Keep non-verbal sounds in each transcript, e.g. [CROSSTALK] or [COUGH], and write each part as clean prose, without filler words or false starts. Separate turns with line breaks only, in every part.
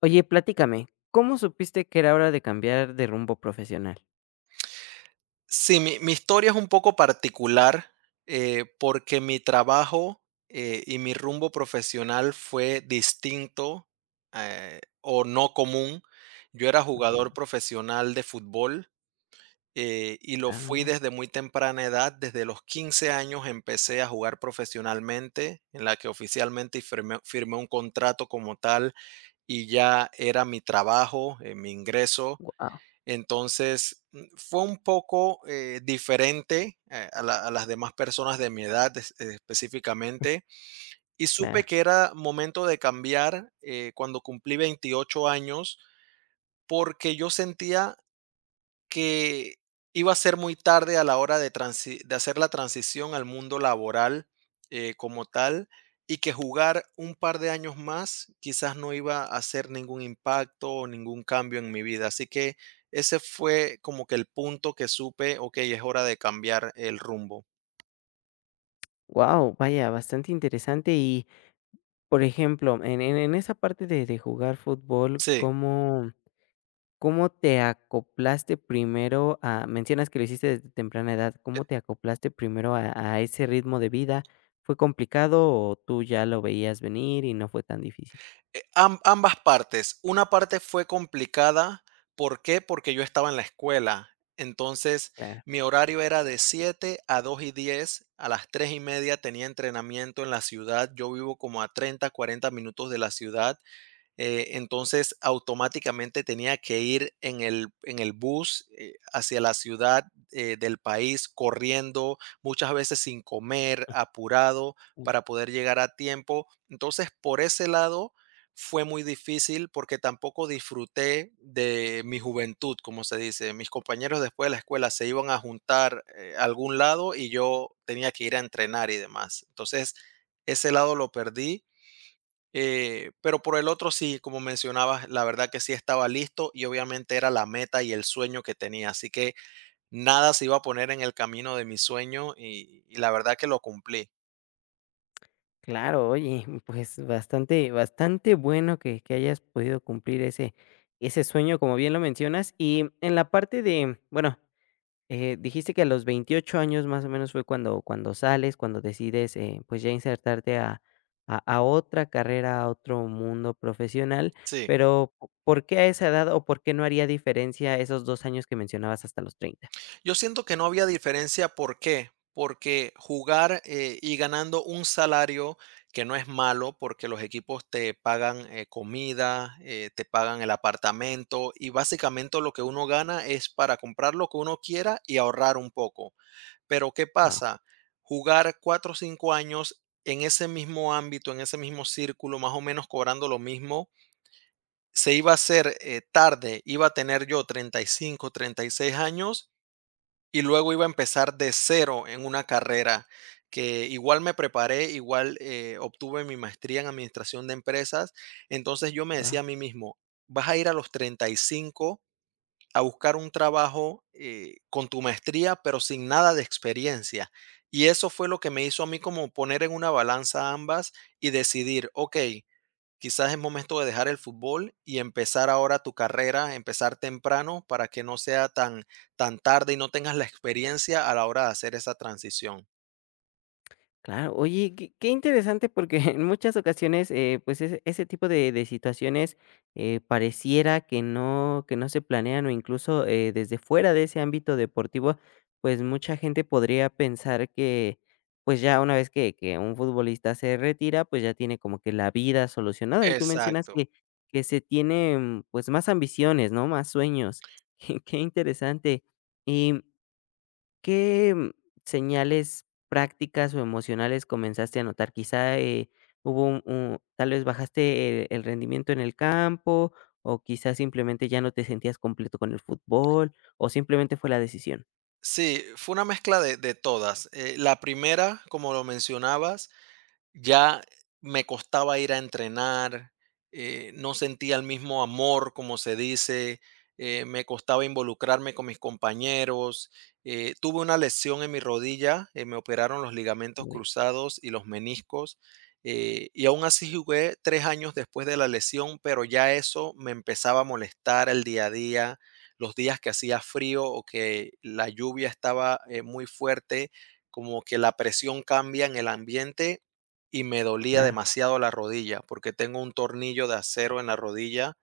Oye, platícame, ¿cómo supiste que era hora de cambiar de rumbo profesional?
Sí, mi historia es un poco particular, porque mi trabajo, y mi rumbo profesional fue distinto, o no común. Yo era
Okey.
jugador profesional de fútbol, y lo
Ah,
fui
mira,
desde muy temprana edad. Desde los 15 años empecé a jugar profesionalmente, en la que oficialmente firmé un contrato como tal, y ya era mi trabajo, mi ingreso.
guau,
Entonces, fue un poco diferente a las demás personas de mi edad específicamente y supe
claro.
que era momento de cambiar cuando cumplí 28 años porque yo sentía que iba a ser muy tarde a la hora de, de hacer la transición al mundo laboral como tal y que jugar un par de años más quizás no iba a hacer ningún impacto o ningún cambio en mi vida. Así que ese fue como que el punto que supe, ok, es hora de cambiar el rumbo.
Wow, vaya, bastante interesante. Y, por ejemplo, en esa parte de jugar fútbol,
Sí.
¿cómo te acoplaste primero a mencionas que lo hiciste desde temprana edad, ¿cómo te acoplaste primero a ese ritmo de vida? ¿Fue complicado o tú ya lo veías venir y no fue tan difícil?
Am ambas partes. Una parte fue complicada, ¿por qué? Porque yo estaba en la escuela. Entonces,
Claro.
mi horario era de 7 a dos y diez, a las 3:30 tenía entrenamiento en la ciudad. Yo vivo como a 30 40 minutos de la ciudad. Entonces, automáticamente tenía que ir en el bus hacia la ciudad del país, corriendo, muchas veces sin comer, apurado, para poder llegar a tiempo. Entonces, por ese lado, fue muy difícil porque tampoco disfruté de mi juventud, como se dice. Mis compañeros después de la escuela se iban a juntar a algún lado y yo tenía que ir a entrenar y demás. Entonces, ese lado lo perdí, pero por el otro sí, como mencionabas, la verdad que sí estaba listo y obviamente era la meta y el sueño que tenía, así que nada se iba a poner en el camino de mi sueño y la verdad que lo cumplí.
Claro, oye, pues bastante, bastante bueno que hayas podido cumplir ese, ese sueño, como bien lo mencionas. Y en la parte de, bueno, dijiste que a los 28 años más o menos fue cuando sales, cuando decides, pues, ya insertarte a a otra carrera, a otro mundo profesional,
Sí,
pero, ¿po ¿por qué a esa edad o por qué no haría diferencia esos 2 años que mencionabas hasta los treinta?
yo siento que no había diferencia, ¿por qué? Porque jugar y ganando un salario que no es malo, porque los equipos te pagan comida, te pagan el apartamento y básicamente lo que uno gana es para comprar lo que uno quiera y ahorrar un poco. Pero ¿qué
Ah,
pasa? Jugar 4 o 5 años en ese mismo ámbito, en ese mismo círculo, más o menos cobrando lo mismo, se iba a hacer tarde, iba a tener yo 30, 35, 36 años y luego iba a empezar de cero en una carrera que igual me preparé, igual obtuve mi maestría en administración de empresas, entonces yo me
ah.
decía a mí mismo, vas a ir a los 35 a buscar un trabajo con tu maestría, pero sin nada de experiencia. Y eso fue lo que me hizo a mí como poner en una balanza ambas y decidir, ok, quizás es momento de dejar el fútbol y empezar ahora tu carrera, empezar temprano para que no sea tan, tan tarde y no tengas la experiencia a la hora de hacer esa transición.
Claro, oye, qué, qué interesante porque [LAUGHS] en muchas ocasiones, pues ese tipo de situaciones pareciera que no se planean o incluso desde fuera de ese ámbito deportivo, pues mucha gente podría pensar que pues ya una vez que un futbolista se retira, pues ya tiene como que la vida solucionada. Y tú mencionas
Exacto.
que se tienen pues más ambiciones, ¿no? Más sueños. [LAUGHS] Qué, qué interesante. ¿Qué, señales prácticas o emocionales comenzaste a notar? Quizá, hubo un tal vez bajaste, el rendimiento en el campo, o quizás simplemente ya no te sentías completo con el fútbol, o simplemente fue la decisión.
Sí, fue una mezcla de todas. La primera, como lo mencionabas, ya me costaba ir a entrenar, no sentía el mismo amor, como se dice, me costaba involucrarme con mis compañeros. Tuve una lesión en mi rodilla, me operaron los ligamentos
Uy.
cruzados y los meniscos, y aún así jugué 3 años después de la lesión, pero ya eso me empezaba a molestar el día a día, los días que hacía frío o que la lluvia estaba muy fuerte, como que la presión cambia en el ambiente y me dolía
Claro.
demasiado la rodilla porque tengo un tornillo de acero en la rodilla.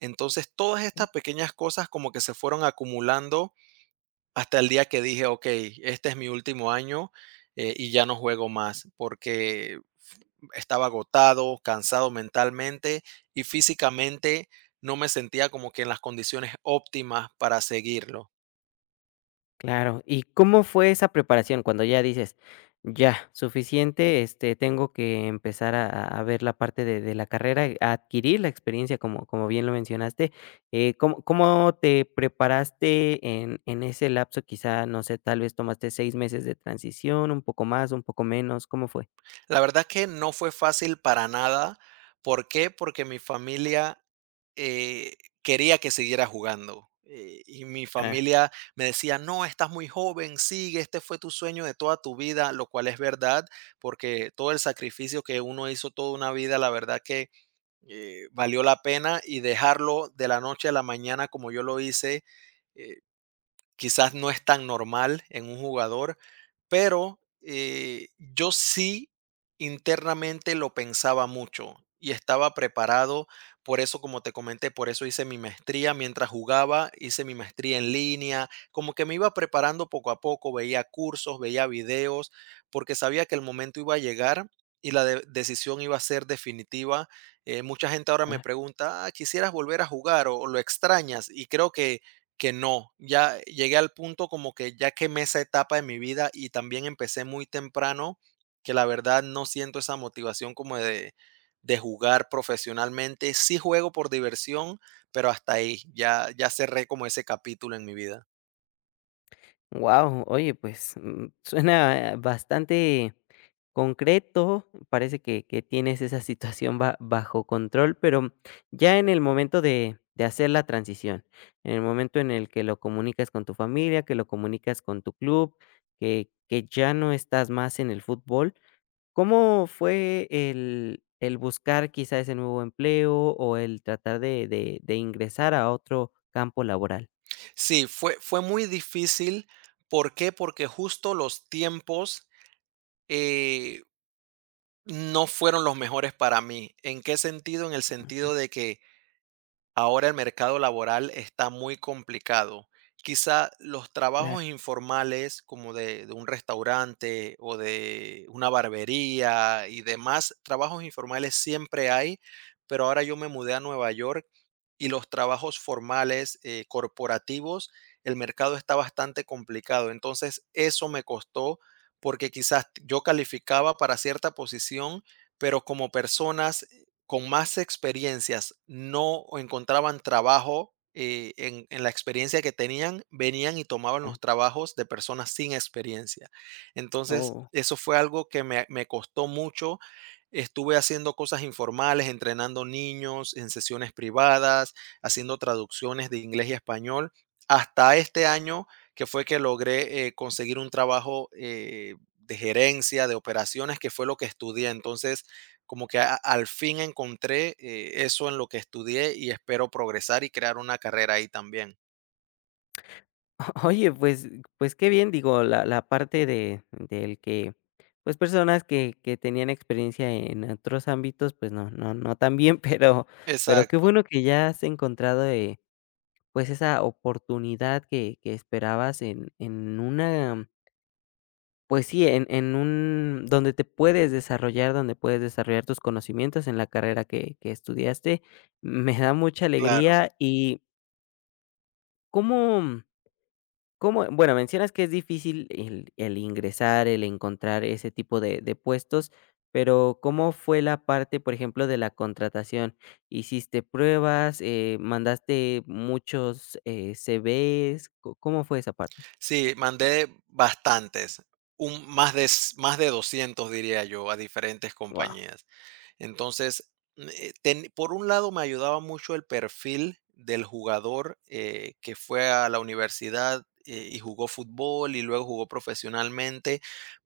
Entonces, todas estas pequeñas cosas como que se fueron acumulando hasta el día que dije, ok, este es mi último año y ya no juego más porque estaba agotado, cansado mentalmente y físicamente no me sentía como que en las condiciones óptimas para seguirlo.
Claro, ¿y cómo fue esa preparación? Cuando ya dices: "Ya, suficiente, este, tengo que empezar a ver la parte de la carrera, a adquirir la experiencia", como bien lo mencionaste, ¿cómo te preparaste en ese lapso? Quizá, no sé, tal vez tomaste 6 meses de transición, un poco más, un poco menos, ¿cómo fue?
La verdad que no fue fácil para nada. ¿Por qué? Porque mi familia, eh, quería que siguiera jugando, y mi familia me decía: "No, estás muy joven, sigue, este fue tu sueño de toda tu vida", lo cual es verdad, porque todo el sacrificio que uno hizo toda una vida, la verdad que, valió la pena, y dejarlo de la noche a la mañana como yo lo hice, eh quizás no es tan normal en un jugador, pero, yo sí internamente lo pensaba mucho y estaba preparado. Por eso, como te comenté, por eso hice mi maestría mientras jugaba, hice mi maestría en línea, como que me iba preparando poco a poco, veía cursos, veía videos, porque sabía que el momento iba a llegar y la de decisión iba a ser definitiva. Mucha gente ahora me
Ajá.
pregunta: "Ah, ¿quisieras volver a jugar o lo extrañas?". Y creo que no, ya llegué al punto como que ya quemé esa etapa de mi vida y también empecé muy temprano, que la verdad no siento esa motivación como de jugar profesionalmente. Sí juego por diversión, pero hasta ahí, ya, ya cerré como ese capítulo en mi vida.
Wow, oye, pues, suena bastante concreto, parece que tienes esa situación ba bajo control, pero ya en el momento de hacer la transición, en el momento en el que lo comunicas con tu familia, que lo comunicas con tu club, que ya no estás más en el fútbol, ¿cómo fue el buscar quizá ese nuevo empleo o el tratar de de ingresar a otro campo laboral?
Sí, fue muy difícil. ¿Por qué? Porque justo los tiempos eh, no fueron los mejores para mí. ¿En qué sentido? En el
Okey,
sentido de que ahora el mercado laboral está muy complicado. Quizá los
claro.
trabajos informales como de un restaurante o de una barbería y demás, trabajos informales siempre hay, pero ahora yo me mudé a Nueva York y los trabajos formales corporativos, el mercado está bastante complicado. Entonces eso me costó porque quizás yo calificaba para cierta posición, pero como personas con más experiencias no encontraban trabajo en la experiencia que tenían, venían y tomaban
Ah,
los trabajos de personas sin experiencia. Entonces,
oh.
eso fue algo que me costó mucho. Estuve haciendo cosas informales, entrenando niños en sesiones privadas, haciendo traducciones de inglés y español, hasta este año que fue que logré conseguir un trabajo de gerencia, de operaciones, que fue lo que estudié. Entonces, como que al fin encontré eso en lo que estudié y espero progresar y crear una carrera ahí también.
[LAUGHS] Oye, pues qué bien, digo, la parte de del que, pues, personas que tenían experiencia en otros ámbitos, pues, no tan bien, [LAUGHS] pero qué
Exacto,
bueno que ya has encontrado, pues, esa oportunidad que esperabas en una, pues sí, en un donde te puedes desarrollar, donde puedes desarrollar tus conocimientos en la carrera que estudiaste. Me da mucha
claro.
alegría. ¿Y cómo? ¿Cómo? Bueno, mencionas que es difícil el ingresar, el encontrar ese tipo de puestos, pero, ¿cómo fue la parte, por ejemplo, de la contratación? ¿Hiciste pruebas? ¿Mandaste muchos, CVs? ¿Co ¿Cómo fue esa parte?
Sí, mandé bastantes, más de, más de 200 diría yo, a diferentes
Wow.
compañías. Entonces, por un lado me ayudaba mucho el perfil del jugador que fue a la universidad y jugó fútbol y luego jugó profesionalmente.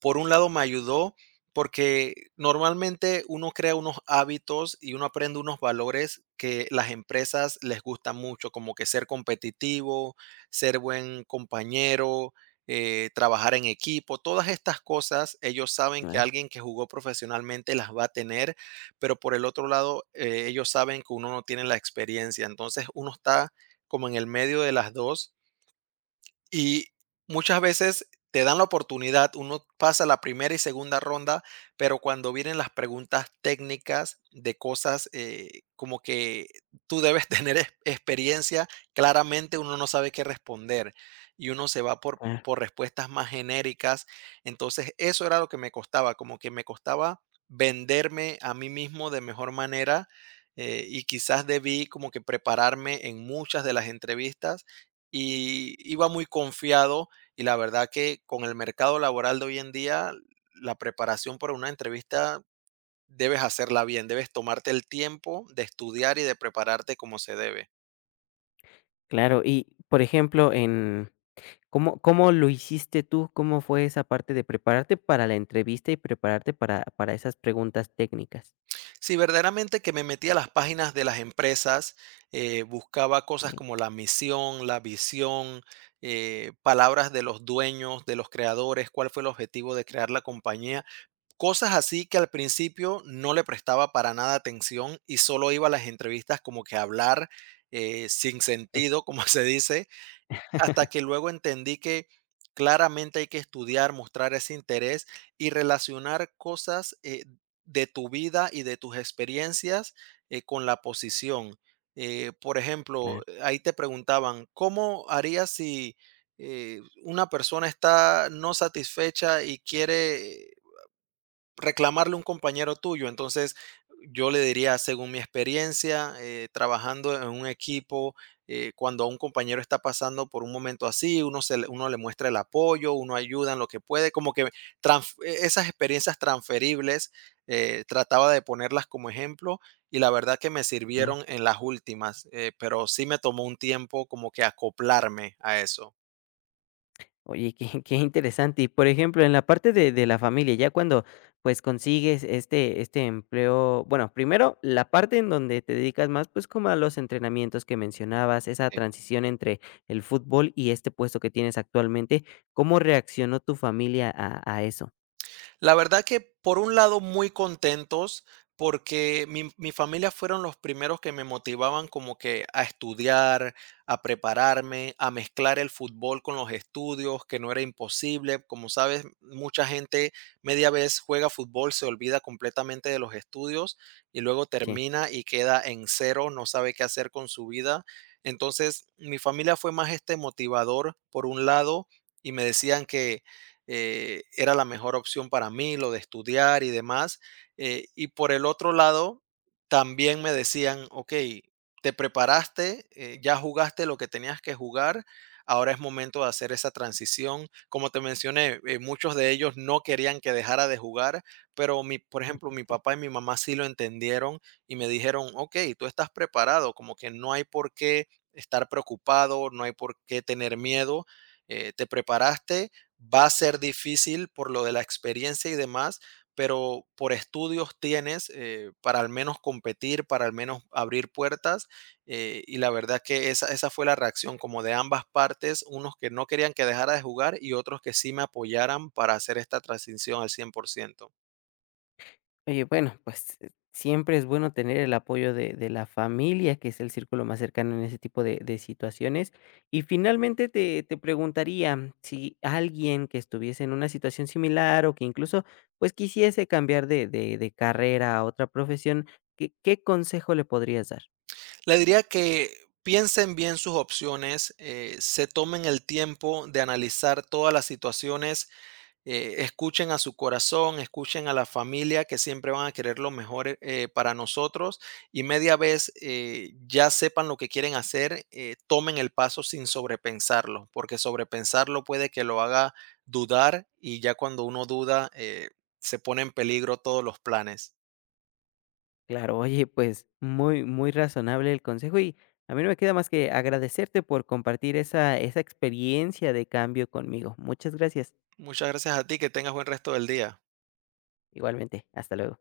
Por un lado me ayudó porque normalmente uno crea unos hábitos y uno aprende unos valores que las empresas les gusta mucho, como que ser competitivo, ser buen compañero, trabajar en equipo, todas estas cosas, ellos saben que
Claro,
alguien que jugó profesionalmente las va a tener, pero por el otro lado, ellos saben que uno no tiene la experiencia. Entonces uno está como en el medio de las dos y muchas veces te dan la oportunidad, uno pasa la primera y segunda ronda, pero cuando vienen las preguntas técnicas de cosas como que tú debes [LAUGHS] tener experiencia, claramente uno no sabe qué responder y uno se va
claro,
por respuestas más genéricas. Entonces eso era lo que me costaba, como que me costaba venderme a mí mismo de mejor manera, y quizás debí como que prepararme en muchas de las entrevistas y iba muy confiado y la verdad que con el mercado laboral de hoy en día, la preparación para una entrevista debes hacerla bien, debes tomarte el tiempo de estudiar y de prepararte como se debe.
claro. Y, por ejemplo, en ¿cómo lo hiciste tú? ¿Cómo fue esa parte de prepararte para la entrevista y prepararte para esas preguntas técnicas?
Sí, verdaderamente que me metí a las páginas de las empresas, buscaba cosas
Eh,
como la misión, la visión, palabras de los dueños, de los creadores, cuál fue el objetivo de crear la compañía. Cosas así que al principio no le prestaba para nada atención y solo iba a las entrevistas como que a hablar sin sentido, como [LAUGHS] se dice, hasta que luego entendí que claramente hay que estudiar, mostrar ese interés y relacionar cosas de tu vida y de tus experiencias con la posición. Por ejemplo,
claro,
ahí te preguntaban, ¿cómo harías si una persona está no satisfecha y quiere reclamarle a un compañero tuyo? Entonces, yo le diría, según mi experiencia, trabajando en un equipo, cuando a un compañero está pasando por un momento así, uno, uno le muestra el apoyo, uno ayuda en lo que puede, como que esas experiencias transferibles, trataba de ponerlas como ejemplo y la verdad que me
claro.
sirvieron en las últimas, pero sí me tomó un tiempo como que acoplarme a eso.
Oye, qué [LAUGHS] qué interesante. Y, por ejemplo, en la parte de la familia, ya cuando, pues, consigues este empleo, bueno, primero, la parte en donde te dedicas más, pues, como a los entrenamientos que mencionabas, esa transición entre el fútbol y este puesto que tienes actualmente, ¿cómo reaccionó tu familia a eso?
La verdad que por un lado muy contentos porque mi familia fueron los primeros que me motivaban como que a estudiar, a prepararme, a mezclar el fútbol con los estudios, que no era imposible. Como sabes, mucha gente media vez juega fútbol, se olvida completamente de los estudios y luego
Sí.
termina y queda en cero, no sabe qué hacer con su vida. Entonces, mi familia fue más este motivador por un lado y me decían que era la mejor opción para mí, lo de estudiar y demás. Y por el otro lado, también me decían, ok, te preparaste, ya jugaste lo que tenías que jugar, ahora es momento de hacer esa transición. Como te mencioné, muchos de ellos no querían que dejara de jugar, pero por ejemplo, mi
[LAUGHS]
papá y mi mamá sí lo entendieron y me dijeron, ok, tú estás preparado, como que no hay por qué estar preocupado, no hay por qué tener miedo, te preparaste. Va a ser difícil por lo de la experiencia y demás, pero por estudios tienes para al menos competir, para al menos abrir puertas. Y la verdad que esa fue la reacción como de ambas partes, unos que no querían que dejara de jugar y otros que sí me apoyaran para hacer esta transición al 100%.
Oye, bueno, pues, siempre es bueno tener el apoyo de la familia, que es el círculo más cercano en ese tipo de situaciones. Y finalmente te preguntaría, si alguien que estuviese en una situación similar o que incluso, pues, quisiese cambiar de de carrera a otra profesión, ¿qué consejo le podrías dar?
Le diría que piensen bien sus opciones, se tomen el tiempo de analizar todas las situaciones, escuchen a su corazón, escuchen a la familia que siempre van a querer lo mejor para nosotros y media vez, ya sepan lo que quieren hacer, tomen el paso sin sobrepensarlo, porque sobrepensarlo puede que lo haga dudar y ya cuando uno duda se pone en peligro todos los planes.
Claro, oye, pues, muy muy razonable el consejo, y a mí no me queda más que agradecerte por compartir esa experiencia de cambio conmigo. Muchas gracias.
Muchas gracias a ti, que tengas buen resto del día.
Igualmente, hasta luego.